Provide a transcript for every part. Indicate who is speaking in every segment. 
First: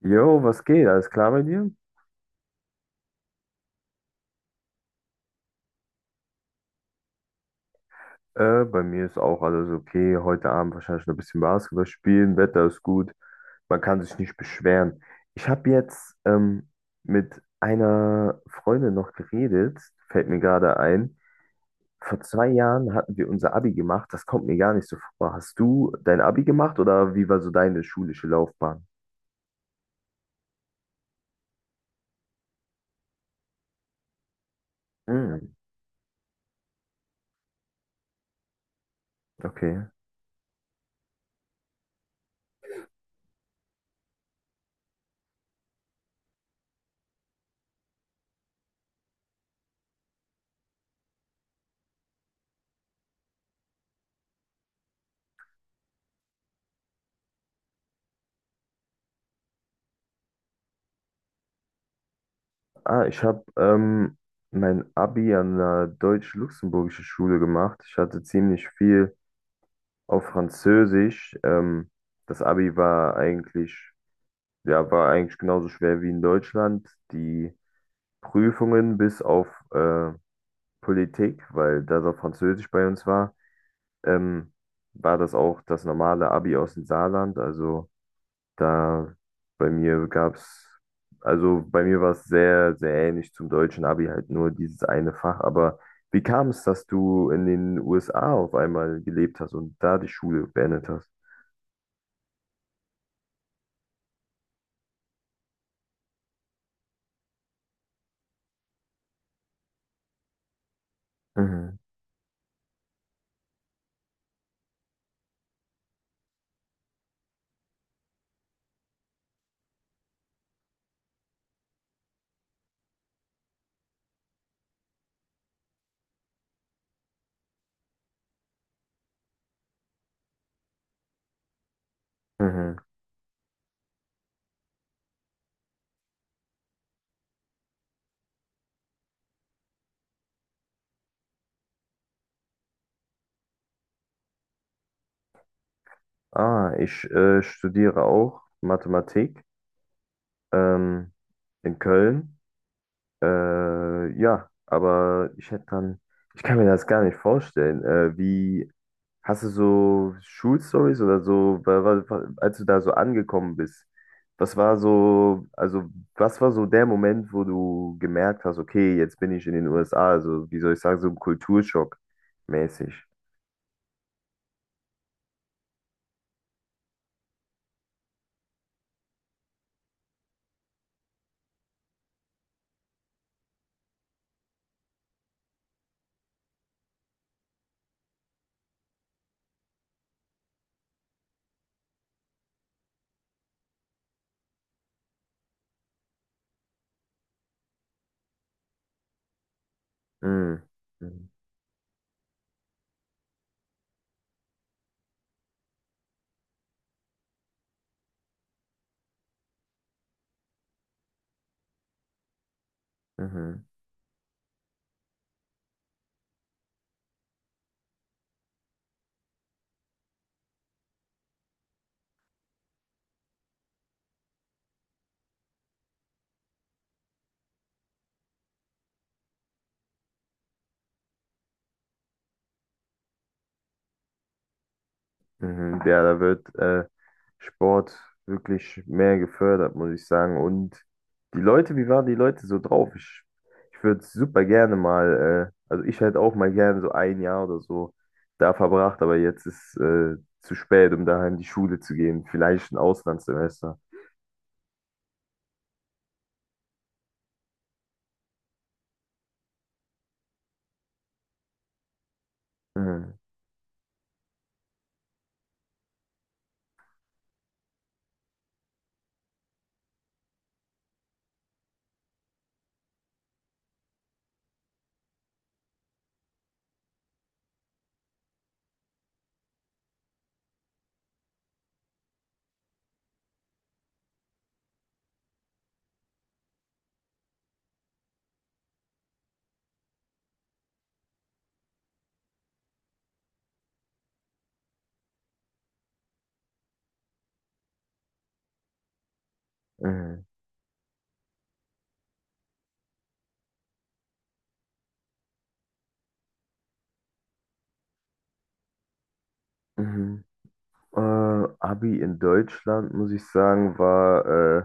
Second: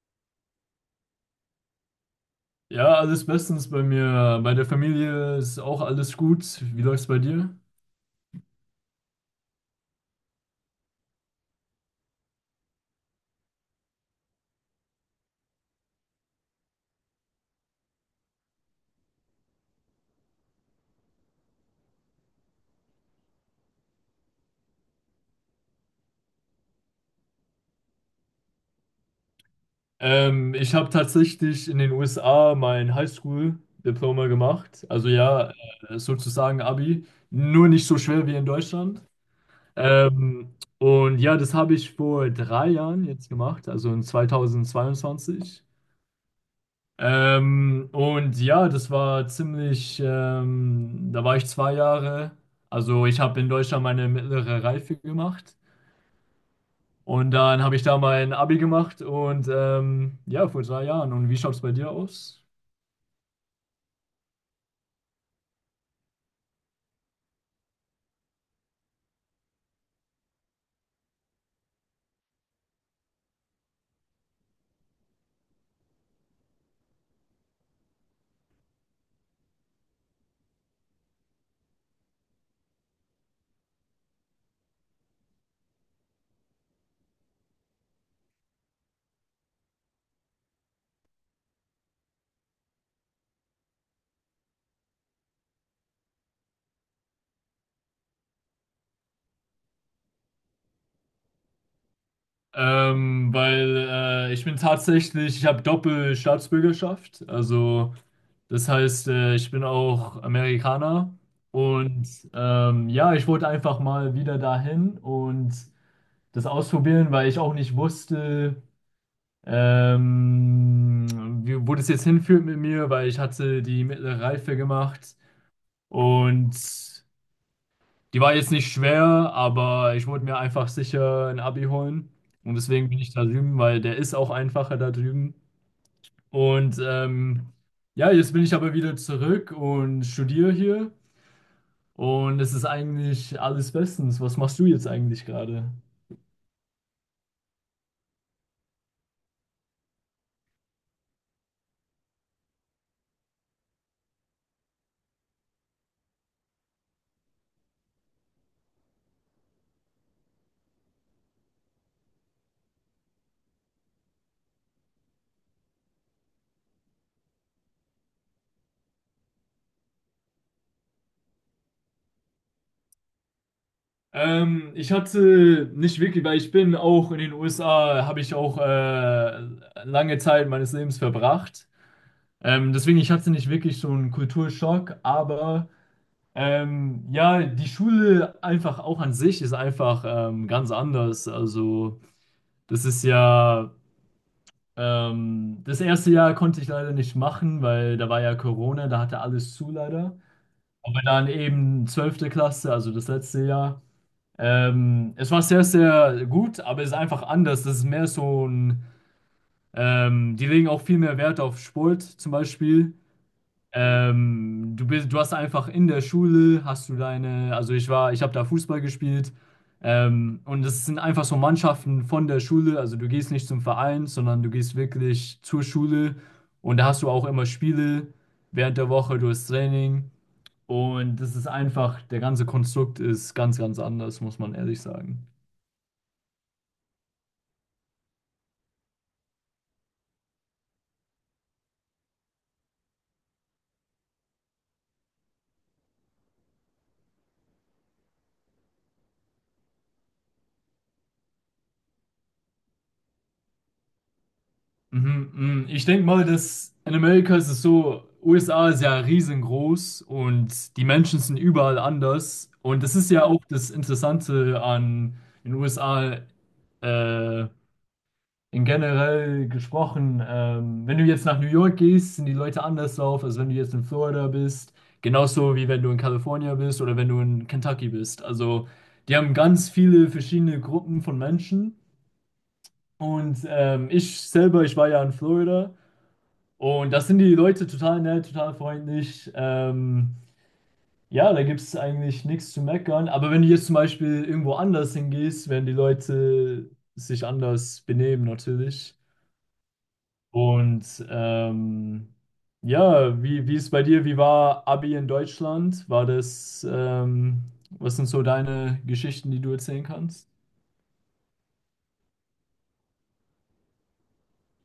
Speaker 1: Jo, was geht? Alles klar bei dir?
Speaker 2: Ja, alles bestens bei mir. Bei der Familie ist auch alles gut. Wie läuft's bei dir?
Speaker 1: Bei mir ist auch alles okay. Heute Abend wahrscheinlich noch ein bisschen Basketball spielen. Wetter ist gut. Man kann sich nicht beschweren. Ich habe jetzt mit einer Freundin noch geredet. Fällt mir gerade ein. Vor 2 Jahren hatten wir unser Abi gemacht. Das kommt mir gar nicht so vor. Hast du dein Abi gemacht oder wie war so deine schulische Laufbahn?
Speaker 2: Ich habe tatsächlich in den USA mein Highschool-Diploma gemacht. Also
Speaker 1: Hm,
Speaker 2: ja, sozusagen Abi. Nur nicht so schwer wie in Deutschland.
Speaker 1: okay.
Speaker 2: Und ja, das habe ich vor drei Jahren jetzt gemacht, also in 2022. Und ja, das war ziemlich, da war ich 2 Jahre. Also ich habe in Deutschland meine mittlere Reife gemacht. Und dann habe ich da mein Abi gemacht und ja, vor 3 Jahren. Und wie schaut es bei dir aus?
Speaker 1: Ich habe mein Abi an einer deutsch-luxemburgischen Schule gemacht. Ich hatte ziemlich viel auf Französisch. Das Abi war war eigentlich genauso schwer wie in Deutschland. Die Prüfungen, bis auf äh, Politik, weil das auf Französisch bei uns war, ähm, war das auch das normale Abi aus dem Saarland. Da bei mir gab's, also bei mir war es sehr, sehr ähnlich zum deutschen Abi, halt nur dieses eine Fach. Aber wie kam es, dass du in den USA auf einmal gelebt hast und da die Schule beendet hast?
Speaker 2: Weil ich habe Doppelstaatsbürgerschaft. Also das heißt, ich bin auch Amerikaner.
Speaker 1: Mhm.
Speaker 2: Und ja, ich wollte einfach mal wieder dahin und das ausprobieren, weil ich auch nicht wusste, ähm, wo das jetzt hinführt mit mir, weil ich hatte die mittlere Reife gemacht. Und die war jetzt nicht schwer, aber ich wollte mir einfach sicher ein Abi holen. Und
Speaker 1: Mhm.
Speaker 2: deswegen bin ich da drüben, weil der ist auch einfacher da drüben. Und ja, jetzt bin ich aber wieder zurück und studiere hier. Und es ist eigentlich alles bestens. Was machst du jetzt eigentlich gerade?
Speaker 1: Ich studiere auch Mathematik ähm, in Köln. Ja, aber Ich kann mir das gar nicht vorstellen. Hast du so Schulstories oder so, als du da so angekommen bist? Also was war so der Moment, wo du gemerkt hast, okay, jetzt bin ich in den USA, also wie soll ich sagen, so ein Kulturschock mäßig?
Speaker 2: Ich hatte nicht wirklich, weil ich bin auch in den USA, habe ich auch lange Zeit meines Lebens verbracht. Deswegen, ich hatte nicht wirklich so einen Kulturschock, aber. Ja, die Schule einfach auch an sich ist einfach ganz anders. Also, das ist ja, das erste Jahr konnte ich leider nicht machen, weil da war ja Corona, da hatte alles zu leider.
Speaker 1: Mhm.
Speaker 2: Aber dann
Speaker 1: Mhm.
Speaker 2: eben 12. Klasse, also das letzte Jahr. Es war sehr, sehr gut, aber es ist einfach anders. Das ist mehr so ein, die legen auch viel mehr Wert auf Sport zum Beispiel.
Speaker 1: Mhm.
Speaker 2: Du hast einfach in der Schule, hast du deine, also ich war, ich habe da Fußball gespielt. Und es sind einfach so Mannschaften von der Schule, also du gehst nicht zum Verein, sondern du gehst wirklich zur Schule und da hast du auch immer Spiele während der Woche, du hast Training und das ist einfach, der ganze Konstrukt ist ganz, ganz anders, muss man ehrlich sagen.
Speaker 1: Mhm, ja, da wird Sport wirklich mehr gefördert, muss ich sagen. Und die Leute, wie waren die Leute so drauf? Ich würde super gerne mal, also ich hätte auch mal gerne so ein Jahr oder so da verbracht, aber jetzt ist zu spät, um daheim in die Schule zu gehen. Vielleicht ein Auslandssemester.
Speaker 2: Mhm, mhm. Ich denke mal, dass in Amerika ist es so, USA ist ja riesengroß und die Menschen sind überall anders. Und das ist
Speaker 1: Mhm,
Speaker 2: ja auch das Interessante an den USA äh, in generell gesprochen. Wenn du jetzt nach New York gehst, sind die Leute anders drauf, als wenn du jetzt in Florida bist. Genauso wie wenn du in Kalifornien bist oder wenn du in Kentucky bist. Also die haben ganz viele verschiedene Gruppen von Menschen. Und ich selber, ich war ja in Florida. Und das sind die Leute total nett, total freundlich. Ja, da gibt es eigentlich nichts zu meckern. Aber wenn du jetzt zum Beispiel irgendwo anders hingehst, werden die Leute sich anders benehmen natürlich.
Speaker 1: mhm,
Speaker 2: Und ja, wie ist bei dir? Wie war Abi in Deutschland? War das, was sind so deine Geschichten, die du erzählen
Speaker 1: mhm.
Speaker 2: kannst?
Speaker 1: Äh, Abi in Deutschland, muss ich sagen, war äh,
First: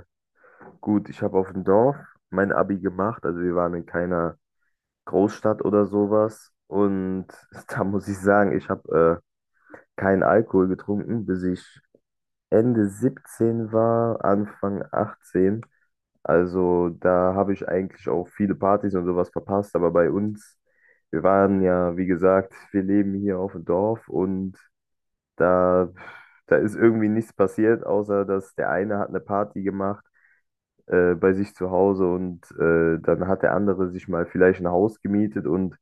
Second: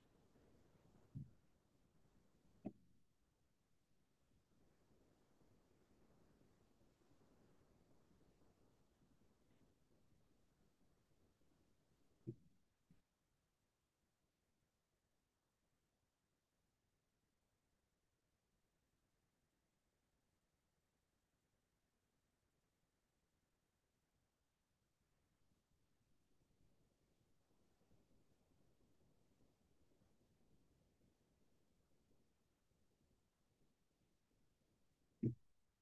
Speaker 1: gut. Ich habe auf dem Dorf mein Abi gemacht, also wir waren in keiner Großstadt oder sowas. Und da muss ich sagen, ich habe keinen Alkohol getrunken, bis ich Ende 17 war, Anfang 18. Also da habe ich eigentlich auch viele Partys und sowas verpasst. Aber bei uns, wir waren ja, wie gesagt, wir leben hier auf dem Dorf und da, da ist irgendwie nichts passiert, außer dass der eine hat eine Party gemacht bei sich zu Hause und dann hat der andere sich mal vielleicht ein Haus gemietet, und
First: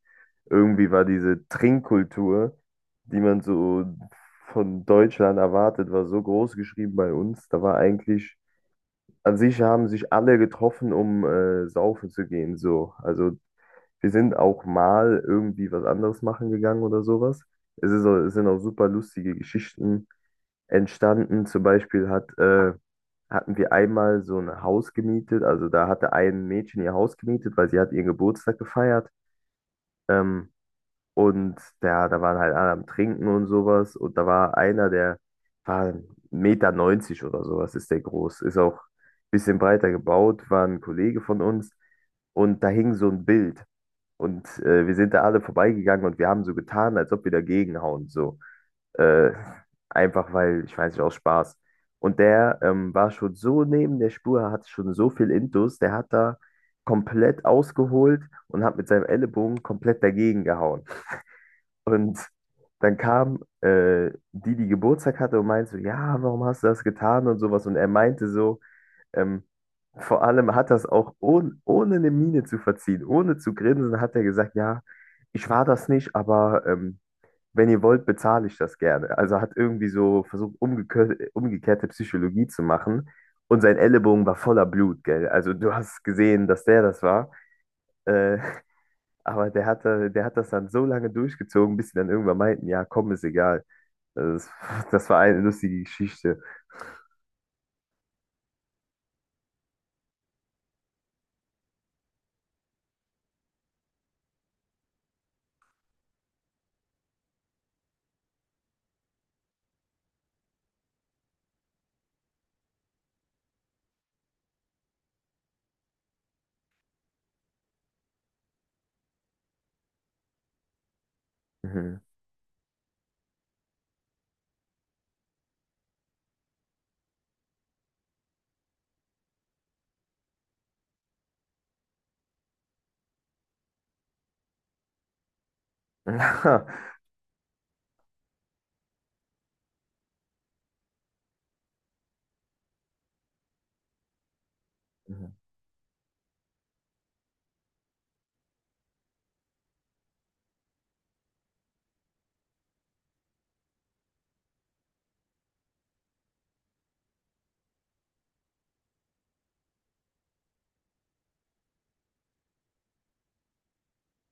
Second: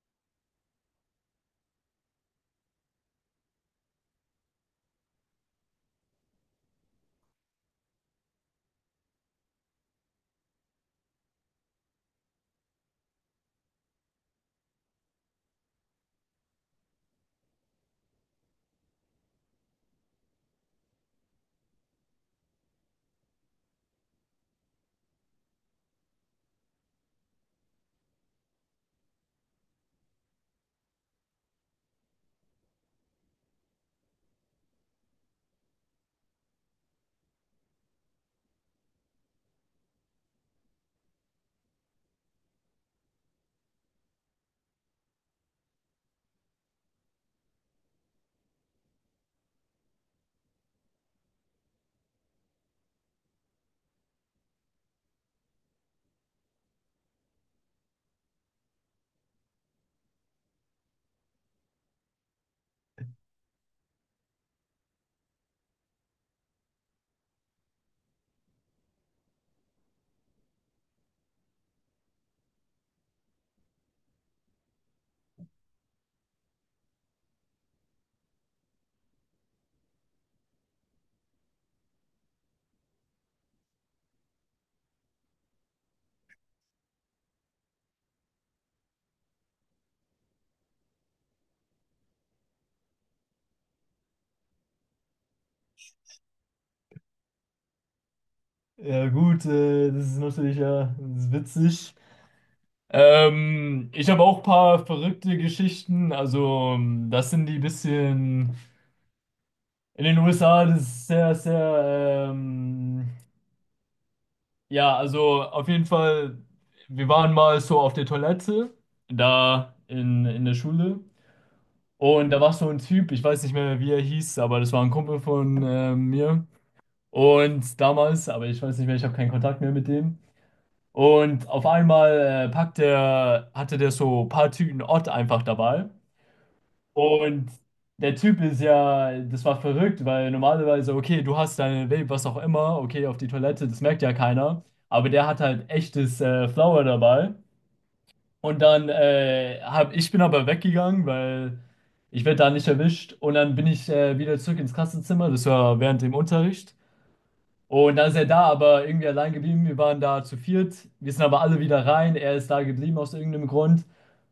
Speaker 1: irgendwie war diese Trinkkultur, die man so von Deutschland erwartet, war so groß geschrieben bei uns. Da war eigentlich, an sich, haben sich alle getroffen, um saufen zu gehen, so. Also wir sind auch mal irgendwie was anderes machen gegangen oder sowas. Es sind auch super lustige Geschichten entstanden. Zum Beispiel hatten wir einmal so ein Haus gemietet. Also da hatte ein Mädchen ihr Haus gemietet, weil sie hat ihren Geburtstag gefeiert. Ähm, und da waren halt alle am Trinken und sowas. Und da war einer, der war 1,90 Meter neunzig oder sowas, ist der groß. Ist auch ein bisschen breiter gebaut, war ein Kollege von uns. Und da hing so ein Bild. Und wir sind da alle vorbeigegangen und wir haben so getan, als ob wir dagegen hauen. So. Äh, einfach weil, ich weiß nicht, aus Spaß. Und der war schon so neben der Spur, hat schon so viel intus, der hat da komplett ausgeholt und hat mit seinem Ellenbogen komplett dagegen gehauen. Und dann kam die, die Geburtstag hatte, und meinte so, ja, warum hast du das getan und sowas. Und er meinte so, ähm, vor allem hat das auch, ohne eine Miene zu verziehen, ohne zu grinsen, hat er gesagt, ja, ich war das nicht, aber wenn ihr wollt, bezahle ich das gerne. Also hat irgendwie so versucht, umgekehrte Psychologie zu machen. Und sein Ellenbogen war voller Blut, gell? Also du hast gesehen, dass der das war. Äh, aber der hat das dann so lange durchgezogen, bis sie dann irgendwann meinten, ja, komm, ist egal. Also das war eine lustige Geschichte.
Speaker 2: Ja gut, das ist natürlich ja das ist witzig. Ich habe auch ein paar verrückte Geschichten. Also, das sind die bisschen in den USA, das ist sehr, sehr, ja, also auf jeden Fall, wir waren mal so auf der Toilette da in der Schule.
Speaker 1: Mhm.
Speaker 2: Und da war so ein Typ, ich weiß nicht mehr, wie er hieß, aber das war ein Kumpel von mir. Und damals, aber ich weiß nicht mehr, ich habe keinen Kontakt mehr mit dem. Und auf einmal hatte der so ein paar Tüten Ott einfach dabei. Und der Typ ist ja, das war verrückt, weil normalerweise, okay, du hast deine Vape, was auch immer, okay, auf die Toilette, das merkt ja keiner. Aber der
Speaker 1: Mhm.
Speaker 2: hat halt echtes Flower dabei. Und dann ich bin aber weggegangen, weil ich werde da nicht erwischt. Und dann bin ich wieder zurück ins Klassenzimmer, das war während dem Unterricht. Und dann ist er da, aber irgendwie allein geblieben. Wir waren da zu viert. Wir sind aber alle wieder rein. Er ist da geblieben aus irgendeinem Grund.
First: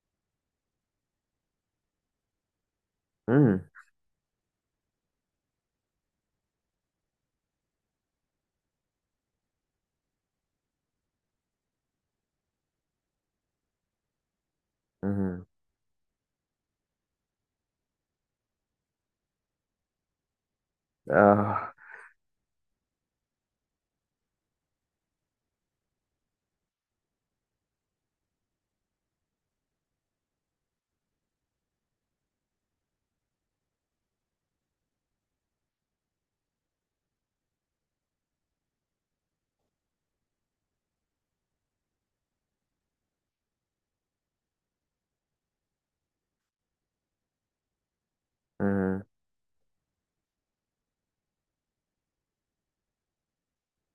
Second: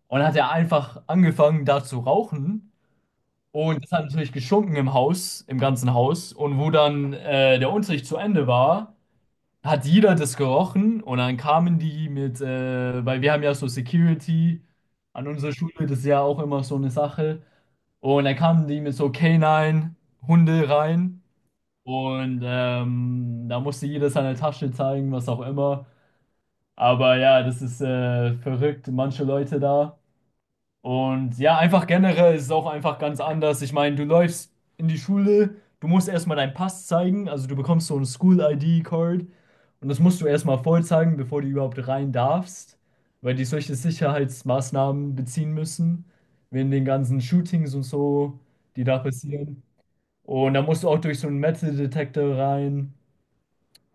Speaker 2: Und dann hat er einfach angefangen, da zu rauchen.
Speaker 1: Mhm.
Speaker 2: Und das hat natürlich geschunken im Haus, im ganzen Haus. Und wo dann der Unterricht zu Ende war, hat jeder das gerochen. Und dann kamen die mit, weil wir haben ja so Security an
Speaker 1: Mhm.
Speaker 2: unserer Schule, das ist ja auch immer so eine Sache. Und dann kamen die mit so k Canine-Hunde rein.
Speaker 1: Ah.
Speaker 2: Und da musste jeder seine Tasche zeigen, was auch immer. Aber ja, das ist verrückt, manche Leute da. Und ja, einfach generell ist es auch einfach ganz anders. Ich meine, du läufst in die Schule, du musst erstmal deinen Pass zeigen, also du bekommst so ein School-ID-Card und das musst du erstmal voll zeigen, bevor du überhaupt rein darfst, weil die solche Sicherheitsmaßnahmen beziehen müssen, wegen den ganzen Shootings und so, die da
Speaker 1: Mhm.
Speaker 2: passieren. Und da musst du auch durch so einen Metal-Detektor rein.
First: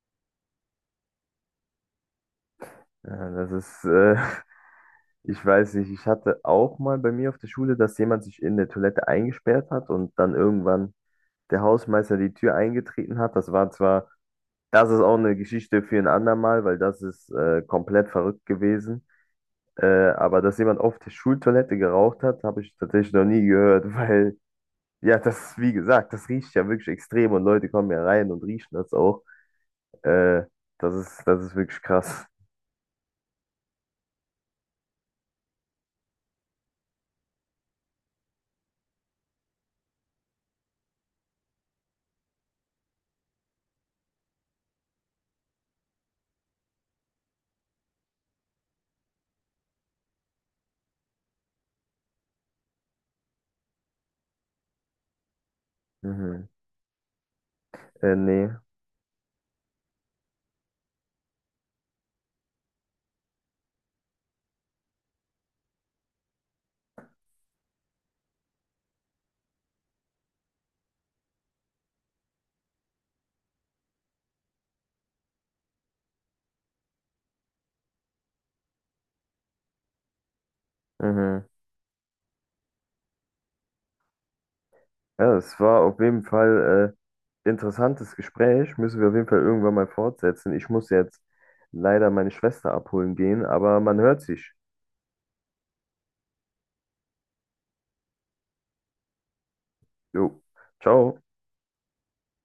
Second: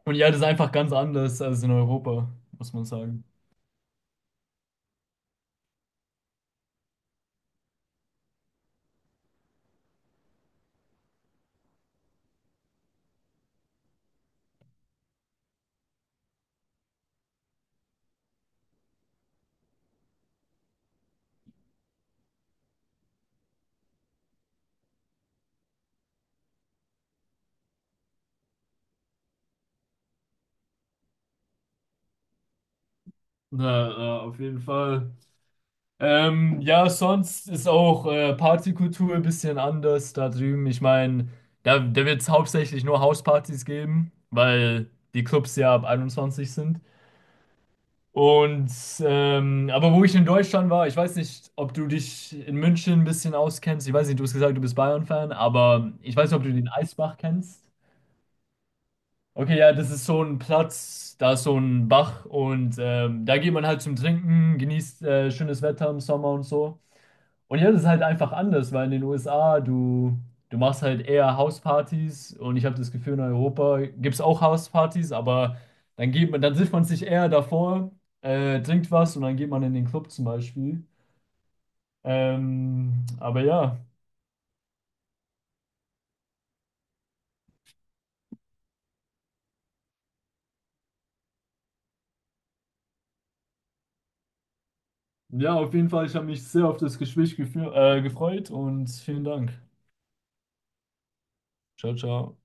Speaker 2: Und ja, das ist einfach ganz anders als in Europa, muss man sagen.
Speaker 1: Ja, ich weiß nicht, ich hatte auch mal bei mir auf der Schule, dass jemand sich in der Toilette eingesperrt hat und dann irgendwann der Hausmeister die Tür eingetreten hat. Das war zwar, das ist auch eine Geschichte für ein andermal, weil das ist komplett verrückt gewesen. Äh, aber dass jemand auf der Schultoilette geraucht hat, habe ich tatsächlich noch nie gehört, weil, ja, das, wie gesagt, das riecht ja wirklich extrem und Leute kommen ja rein und riechen das auch. Äh, das ist wirklich krass.
Speaker 2: Na, na, auf jeden Fall. Ja, sonst ist auch Partykultur ein bisschen anders da drüben. Ich meine, da wird es hauptsächlich nur Hauspartys geben, weil die Clubs ja ab 21 sind. Und aber wo ich in Deutschland war, ich weiß nicht, ob du dich in München ein bisschen auskennst. Ich weiß nicht, du hast gesagt, du bist Bayern-Fan, aber ich weiß nicht, ob
Speaker 1: Mhm.
Speaker 2: du den Eisbach kennst.
Speaker 1: Nee.
Speaker 2: Okay, ja, das ist so ein Platz, da ist so ein Bach und da geht man halt zum Trinken, genießt schönes Wetter im Sommer und so. Und hier ist es halt einfach anders, weil in den USA du machst halt eher Hauspartys und ich habe das Gefühl, in Europa gibt es auch Hauspartys, aber dann trifft man sich eher davor, trinkt was und dann geht man in den Club zum Beispiel.
Speaker 1: Mhm.
Speaker 2: Aber ja,
Speaker 1: Ja, es war auf jeden Fall interessantes Gespräch. Müssen wir auf jeden Fall irgendwann mal fortsetzen. Ich muss jetzt leider meine Schwester abholen gehen, aber man hört sich.
Speaker 2: ja, auf jeden Fall, ich habe mich sehr auf das Gespräch gefreut und vielen Dank.
Speaker 1: Jo, ciao.
Speaker 2: Ciao, ciao.